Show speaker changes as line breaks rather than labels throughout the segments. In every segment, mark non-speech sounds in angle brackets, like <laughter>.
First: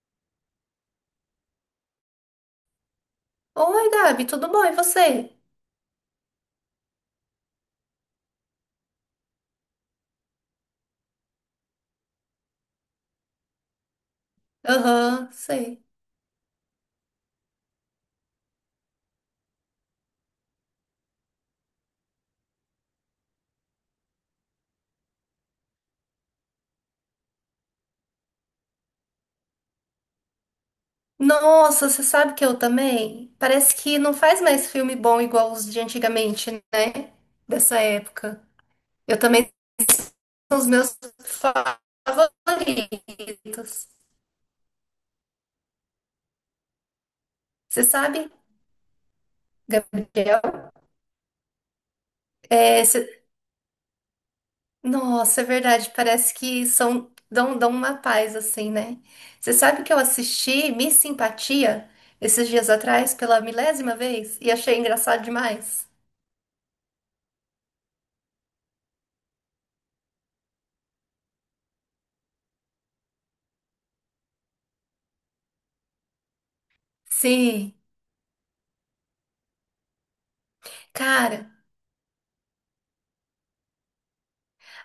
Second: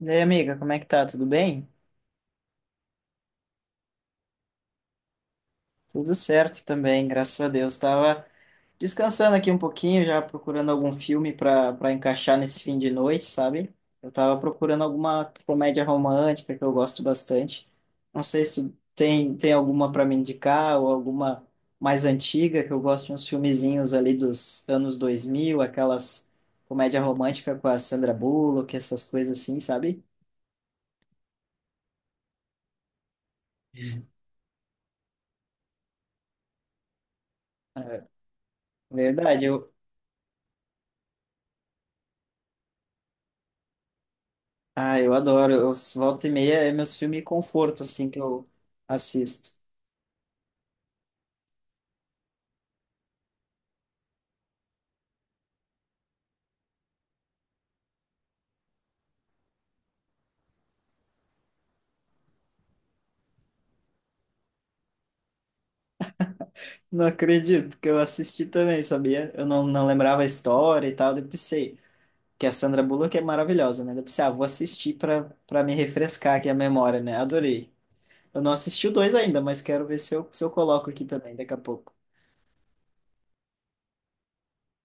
E aí, amiga, como é que tá? Tudo bem?
Oi, Gabi, tudo bom? E você?
Tudo certo também, graças a Deus. Tava descansando aqui um pouquinho, já procurando algum filme para encaixar nesse fim de noite, sabe? Eu tava procurando
Aham,
alguma
sei.
comédia romântica que eu gosto bastante. Não sei se tu tem alguma para me indicar ou alguma mais antiga, que eu gosto de uns filmezinhos ali dos anos dois mil, aquelas comédia romântica com a Sandra Bullock, essas coisas assim, sabe?
Nossa, você sabe que eu também? Parece que não faz mais filme bom igual os de antigamente, né? Dessa
É
época. Eu
verdade,
também
eu,
são os meus favoritos.
ah, eu adoro. Eu, volta e meia é meus filmes conforto,
Você
assim, que
sabe,
eu assisto.
Gabriel? É, você Nossa, é verdade. Parece que são dão uma paz assim, né? Você sabe que eu assisti Miss Simpatia esses dias atrás pela milésima vez e achei engraçado demais.
Não acredito que eu assisti também, sabia? Eu não lembrava a história e tal. Daí eu pensei que a Sandra Bullock é maravilhosa, né? Daí eu pensei, ah, vou assistir pra me refrescar aqui a memória, né? Adorei.
Sim,
Eu não assisti o dois ainda, mas quero ver se eu coloco aqui também
cara.
daqui a pouco.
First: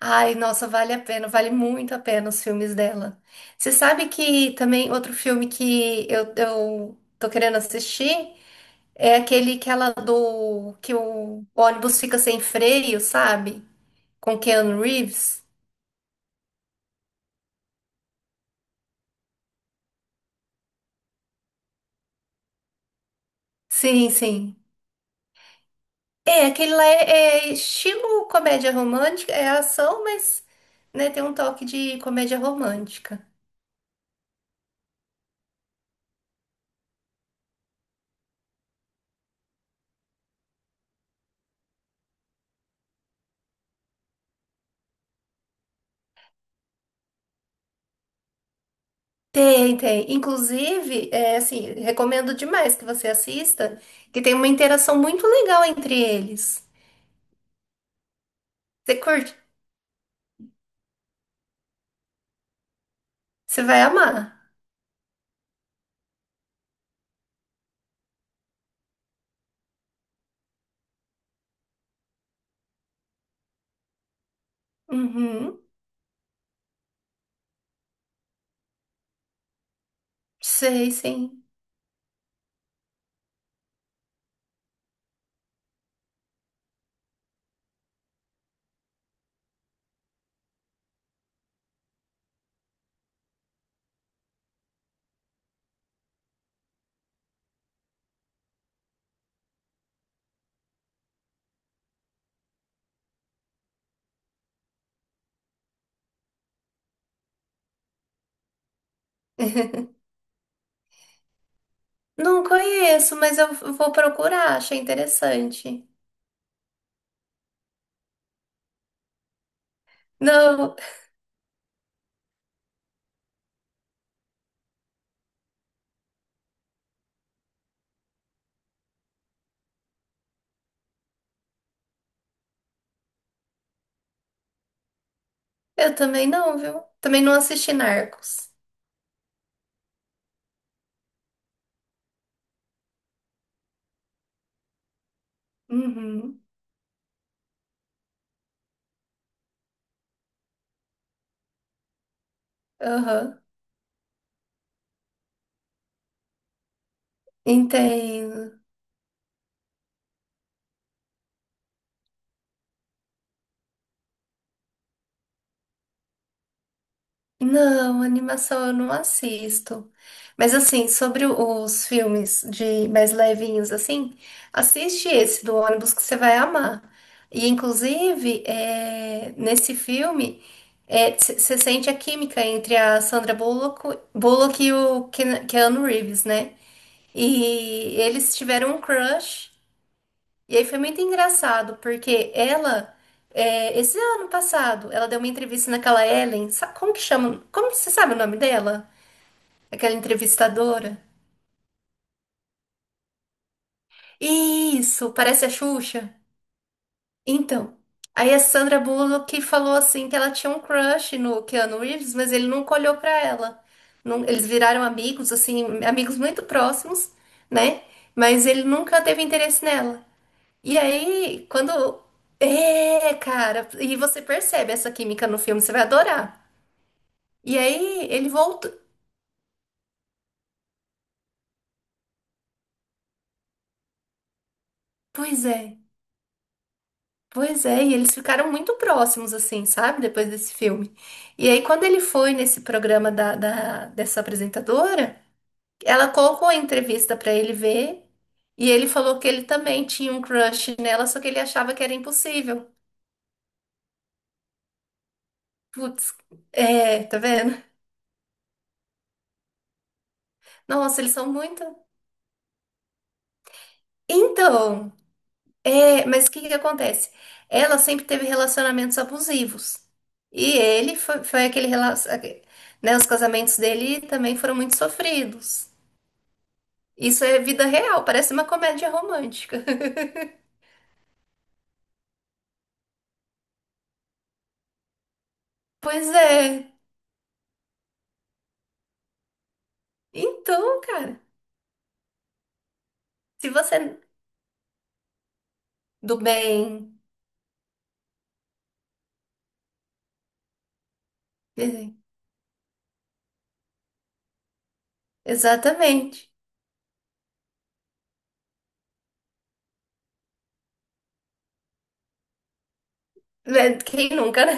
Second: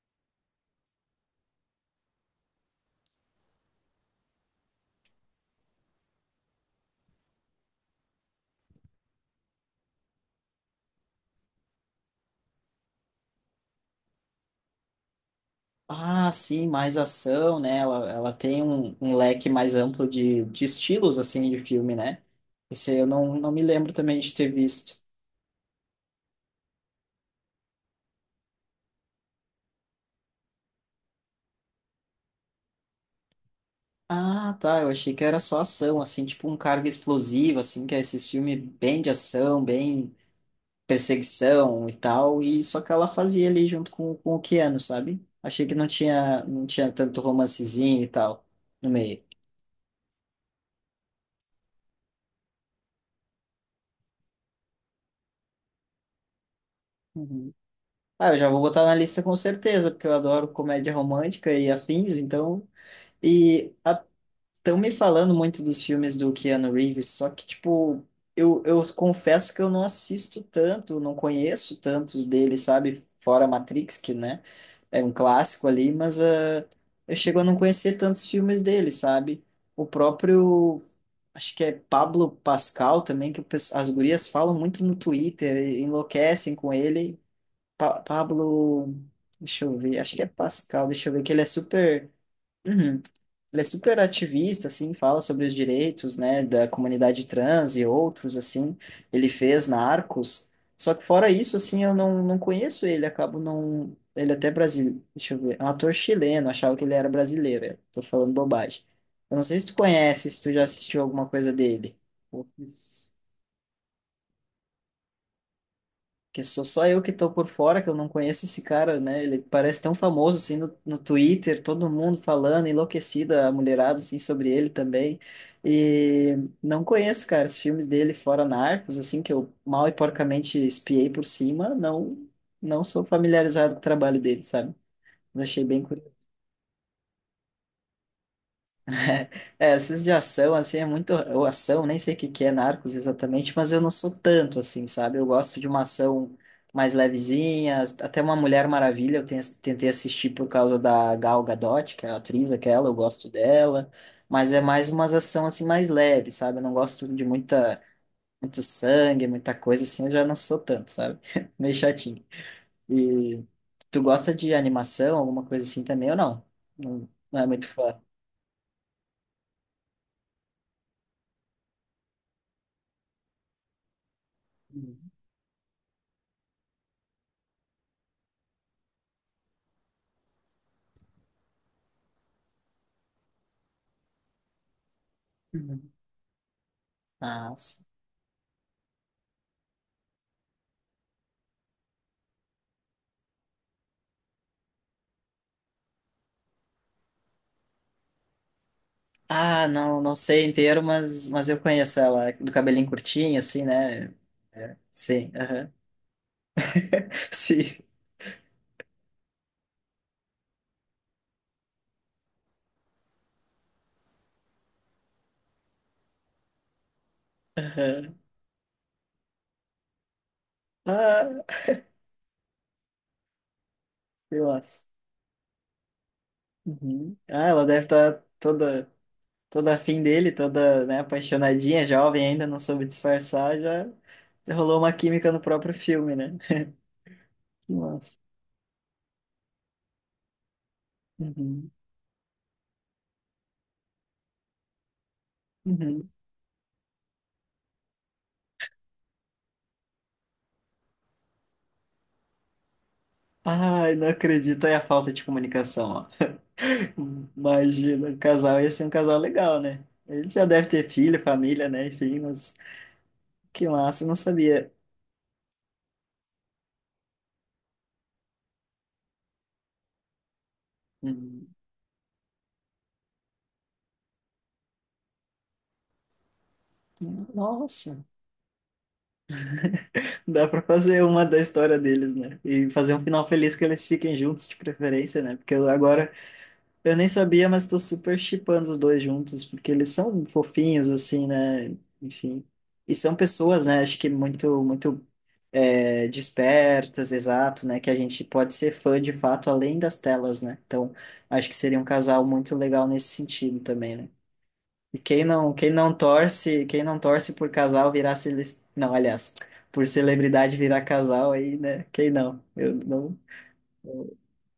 Ai, nossa, vale a pena, vale muito a pena os filmes dela. Você sabe que também outro filme que eu tô querendo assistir é aquele que ela do que o ônibus fica sem freio, sabe? Com Keanu Reeves.
Ah, sim, mais ação, né? Ela tem um, um leque mais amplo de estilos, assim, de filme, né? Esse eu não me lembro
Sim,
também de ter
sim.
visto.
É, aquele lá é, é estilo comédia romântica, é ação, mas né, tem um toque de comédia romântica.
Ah, tá. Eu achei que era só ação, assim, tipo um cargo explosivo, assim, que é esses filmes bem de ação, bem perseguição e tal. E só que ela fazia ali junto com o Keanu, sabe? Achei que não tinha tanto romancezinho e tal no meio.
Tem, tem. Inclusive, é assim, recomendo demais que você assista, que tem uma interação muito legal entre eles.
Uhum. Ah, eu já vou botar na
Você
lista com
curte?
certeza, porque eu adoro comédia romântica e afins, então.
Você
E
vai
a
amar.
estão me falando muito dos filmes do Keanu Reeves, só que, tipo, eu confesso que eu não assisto tanto, não conheço tantos dele, sabe? Fora Matrix, que, né, é um
Uhum.
clássico ali, mas eu chego a não conhecer tantos filmes dele, sabe? O próprio,
Sei, sim.
acho que é Pablo Pascal também, que o as gurias falam muito no Twitter, e enlouquecem com ele. Pa Pablo, deixa eu ver, acho que é Pascal, deixa eu ver, que ele é super. <clears throat> Uhum. Ele é super ativista, assim, fala sobre os direitos, né, da comunidade trans e outros, assim. Ele fez na Arcos. Só que fora isso, assim, eu não conheço ele, acabo não... Ele até brasileiro, deixa eu ver, é um ator chileno, achava que ele era brasileiro, eu tô falando bobagem. Eu não sei se tu
<laughs>
conhece, se tu já assistiu alguma coisa dele.
Não
Putz.
conheço, mas eu vou procurar, achei interessante.
Que sou só eu que tô por fora, que eu não conheço esse cara, né? Ele parece tão famoso, assim,
Não,
no, no Twitter, todo mundo falando, enlouquecida, a mulherada, assim, sobre ele também. E não conheço, cara, os filmes dele fora Narcos, assim, que eu mal e porcamente espiei por cima, não sou familiarizado com o trabalho dele, sabe? Mas achei bem
eu
curioso.
também não, viu? Também não assisti Narcos.
É, esses de ação, assim, é muito. Ou ação, nem sei o que que é Narcos exatamente, mas eu não sou tanto, assim, sabe? Eu gosto de uma ação
Uhum.
mais levezinha, até uma Mulher Maravilha eu tentei assistir por causa da Gal Gadot, que é a atriz aquela, eu gosto
Aham.
dela, mas é mais umas ação, assim, mais leve, sabe? Eu não gosto de muita,
Entendo.
muito sangue, muita coisa, assim, eu já não sou tanto, sabe? <laughs> Meio chatinho. E tu gosta de animação, alguma coisa assim também, ou não? Não, não é muito fã.
Não, animação eu não assisto. Mas assim, sobre o- os filmes de mais levinhos, assim, assiste esse do ônibus que você vai amar. E inclusive, é, nesse filme, você sente a química entre a Sandra Bullock, Bullock e o Ken- Keanu
Uhum.
Reeves, né?
Ah,
E eles tiveram um crush. E aí foi muito engraçado, porque ela, é, esse ano passado, ela deu uma entrevista naquela Ellen, sa- como que chama? Como você sabe o nome dela? Aquela
não, não sei inteiro,
entrevistadora?
mas eu conheço ela, é do cabelinho curtinho, assim, né? É,
Isso,
sim,
parece a
aham.
Xuxa.
<laughs> Sim,
Então, aí a Sandra Bullock falou assim que ela tinha um crush no Keanu Reeves, mas ele nunca olhou pra ela. Não- eles viraram amigos, assim, amigos muito próximos, né?
aham.
Mas ele nunca teve interesse nela. E
Ah,
aí, quando. É, cara. E você
eu
percebe
acho.
essa química no filme, você vai adorar.
Uhum. Ah,
E
ela deve
aí,
estar
ele voltou.
toda, toda afim dele, toda, né, apaixonadinha, jovem ainda, não soube disfarçar, já rolou uma química no
Pois é,
próprio filme, né? <laughs>
pois
Que
é. E eles
massa.
ficaram muito próximos, assim, sabe? Depois desse filme. E aí,
Uhum.
quando ele foi nesse programa da, da- dessa apresentadora, ela
Uhum.
colocou a entrevista pra ele ver. E ele falou que ele também tinha um crush nela, só que ele achava que era impossível.
Ai, não acredito, é a falta de comunicação,
Putz,
ó.
é, tá vendo?
Imagina, o casal ia ser um casal legal, né? Ele já deve ter
Nossa, eles
filho,
são muito.
família, né? Enfim, mas que massa, eu não sabia.
Então. É, mas o que que acontece? Ela sempre teve relacionamentos abusivos. E ele foi
Hum,
aquele relacionamento. Né, os casamentos dele também foram muito sofridos. Isso é vida
Nossa,
real, parece uma comédia romântica. <laughs>
dá pra fazer uma da história deles, né? E fazer um final feliz que eles fiquem juntos de preferência, né? Porque eu
Pois
agora
é.
eu nem sabia, mas tô super shippando os dois juntos, porque eles são
Então,
fofinhos,
cara,
assim, né? Enfim. E são
se
pessoas, né? Acho
você.
que muito, muito é,
Do bem.
despertas, exato, né? Que a gente pode ser fã de fato além das telas, né? Então, acho que seria um
É,
casal muito legal nesse sentido também, né? E quem não, quem não
exatamente.
torce, quem não torce por casal virar cele... não, aliás, por celebridade virar casal aí, né? Quem não? Eu não,
É, quem nunca, né?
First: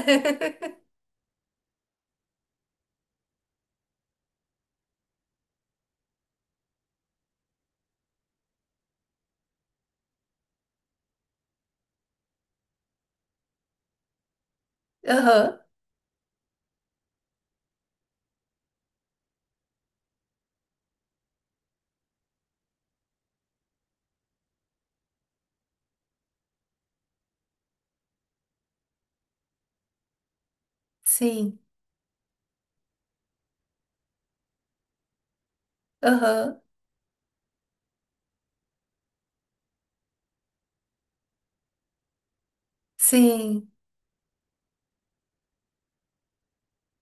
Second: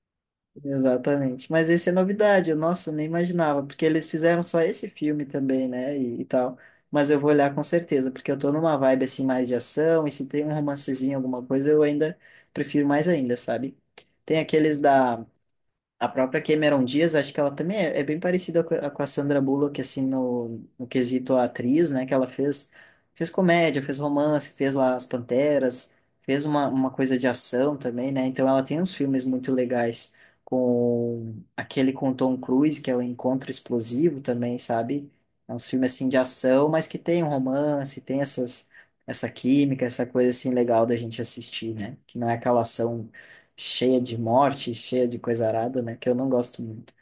exatamente. Mas esse é novidade, eu, nossa, eu nem imaginava, porque eles fizeram só esse filme também, né, e tal. Mas eu vou olhar com certeza, porque eu tô numa vibe assim mais de ação, e se tem um romancezinho, alguma coisa, eu ainda prefiro mais ainda, sabe? Tem aqueles
<laughs>
da
Aham,
a própria Cameron Diaz, acho que ela também é, é bem parecida com a Sandra Bullock, assim, no, no quesito atriz, né? Que ela fez, fez comédia, fez romance, fez lá As Panteras, fez uma coisa de ação também, né? Então ela tem uns filmes muito legais com
sim.
aquele com o Tom Cruise, que é o Encontro Explosivo também, sabe? É uns filmes, assim, de
Aham,
ação, mas que tem um romance, tem essas, essa química, essa coisa, assim, legal da gente assistir, né? Que não é aquela ação
sim.
cheia de morte, cheia de coisa arada, né? Que eu não gosto muito.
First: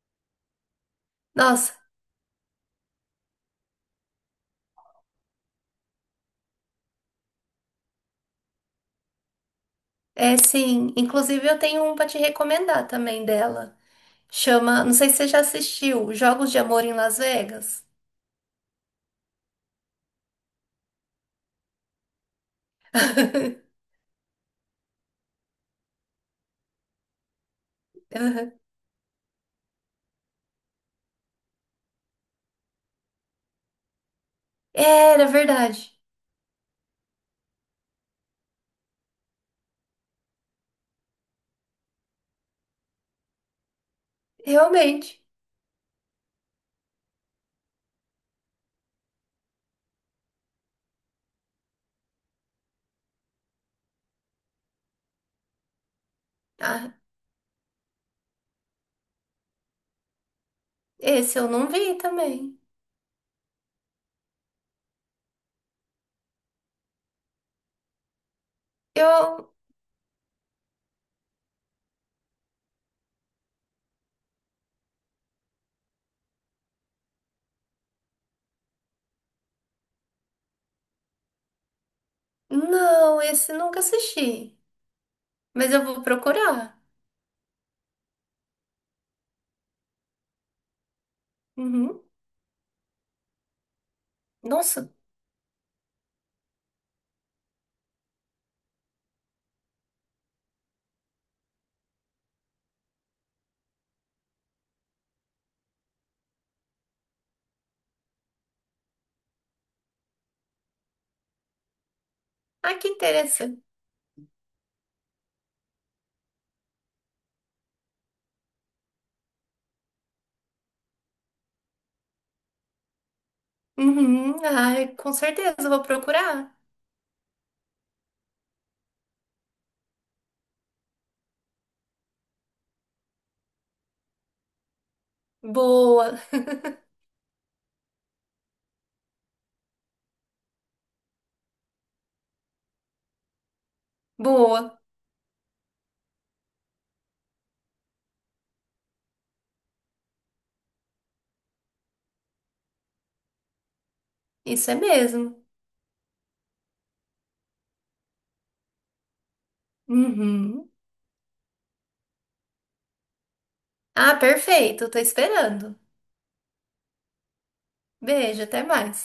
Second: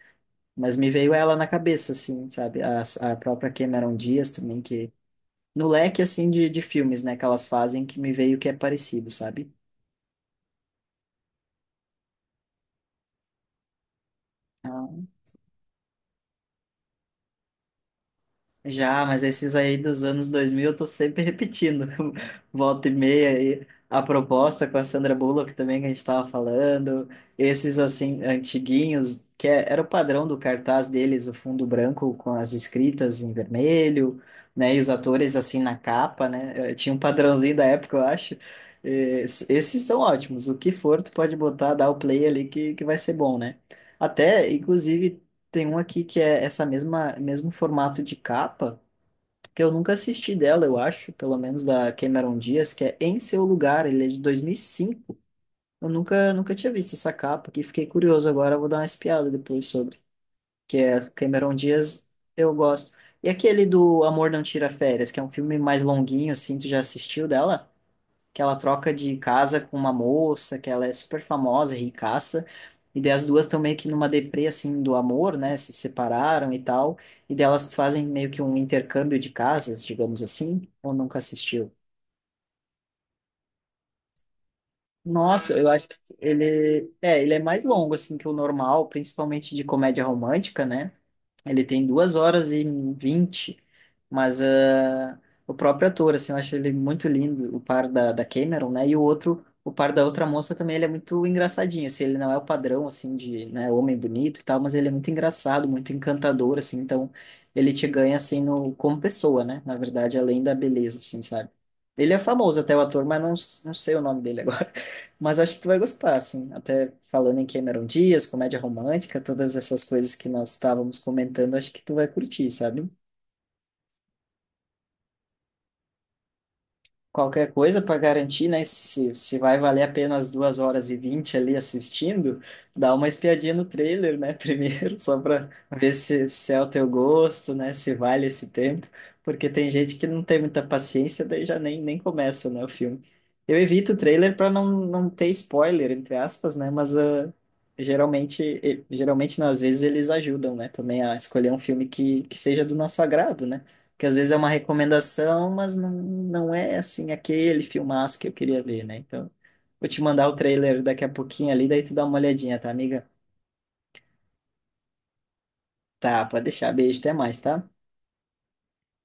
Mas me veio ela na
Nossa,
cabeça, assim, sabe? A própria Cameron Diaz também, que... No leque, assim, de filmes, né? Que elas fazem, que me veio que é parecido, sabe?
é sim. Inclusive, eu tenho um pra te recomendar também dela. Chama, não
Ah,
sei se você já assistiu, Jogos de Amor em Las Vegas.
já, mas esses aí dos anos 2000 eu tô sempre repetindo. <laughs> Volta e meia aí.
<laughs>
A proposta com a Sandra Bullock também que a gente tava falando. Esses, assim,
Aham.
antiguinhos, era o padrão do cartaz deles, o fundo branco com as escritas em vermelho, né? E os
Era
atores, assim, na
verdade,
capa, né? Tinha um padrãozinho da época, eu acho. Esses são ótimos. O que for, tu pode botar, dar o play ali que vai ser bom, né? Até,
realmente.
inclusive, tem um aqui que é essa mesma mesmo formato de capa, que eu nunca assisti dela, eu acho, pelo menos da Cameron Diaz, que é Em Seu Lugar, ele é de 2005. Eu nunca tinha
Ah,
visto essa capa aqui, fiquei curioso agora, eu vou dar uma espiada depois sobre, que é
esse eu
Cameron
não vi
Diaz, eu
também.
gosto. E aquele do Amor Não Tira Férias, que é um filme mais longuinho assim, tu já assistiu dela? Que ela troca de
Eu,
casa com uma moça, que ela é super famosa, ricaça, e daí as duas estão meio que numa deprê, assim, do amor, né, se separaram e tal, e daí elas fazem meio que um intercâmbio de casas, digamos assim, ou nunca assistiu?
não, esse nunca assisti,
Nossa, eu
mas eu
acho que
vou procurar.
ele é mais longo assim que o normal, principalmente de comédia romântica, né? Ele tem
Uhum.
2 horas e 20, mas
Nossa,
ah, o próprio ator, assim, eu acho ele muito lindo, o par da, da Cameron, né? E o outro, o par da outra moça também, ele é muito engraçadinho, assim, ele não é o padrão, assim, de, né, homem bonito e tal, mas ele é muito engraçado, muito encantador, assim, então ele te ganha, assim, no, como pessoa, né? Na verdade, além da beleza, assim, sabe? Ele é famoso até
ah,
o
que
ator, mas não,
interessante.
não sei o nome dele agora. Mas acho que tu vai gostar, assim. Até falando em Cameron Dias, comédia romântica, todas essas coisas que nós estávamos comentando, acho que tu vai curtir, sabe?
Uhum. Ai, com certeza eu vou procurar.
Qualquer coisa para garantir, né? Se vai valer apenas 2 horas e 20 ali assistindo, dá uma espiadinha no trailer, né? <laughs> Primeiro, só para ver
Boa,
se, se é o teu gosto, né? Se vale esse tempo, porque tem gente que não tem muita paciência, daí já nem, nem começa, né, o filme. Eu evito o
<laughs>
trailer para não,
boa,
não ter spoiler, entre aspas, né? Mas ah, geralmente não, às vezes eles ajudam, né? Também a escolher um filme que seja do nosso agrado, né? Que às vezes é uma
isso é mesmo.
recomendação, mas não, não é assim aquele filmaço que eu queria ver, né? Então, vou te mandar o
Uhum.
trailer daqui a pouquinho ali, daí tu dá uma olhadinha, tá, amiga?
Ah, perfeito, tô esperando.
Tá, pode deixar. Beijo, até mais, tá?
Beijo, até mais.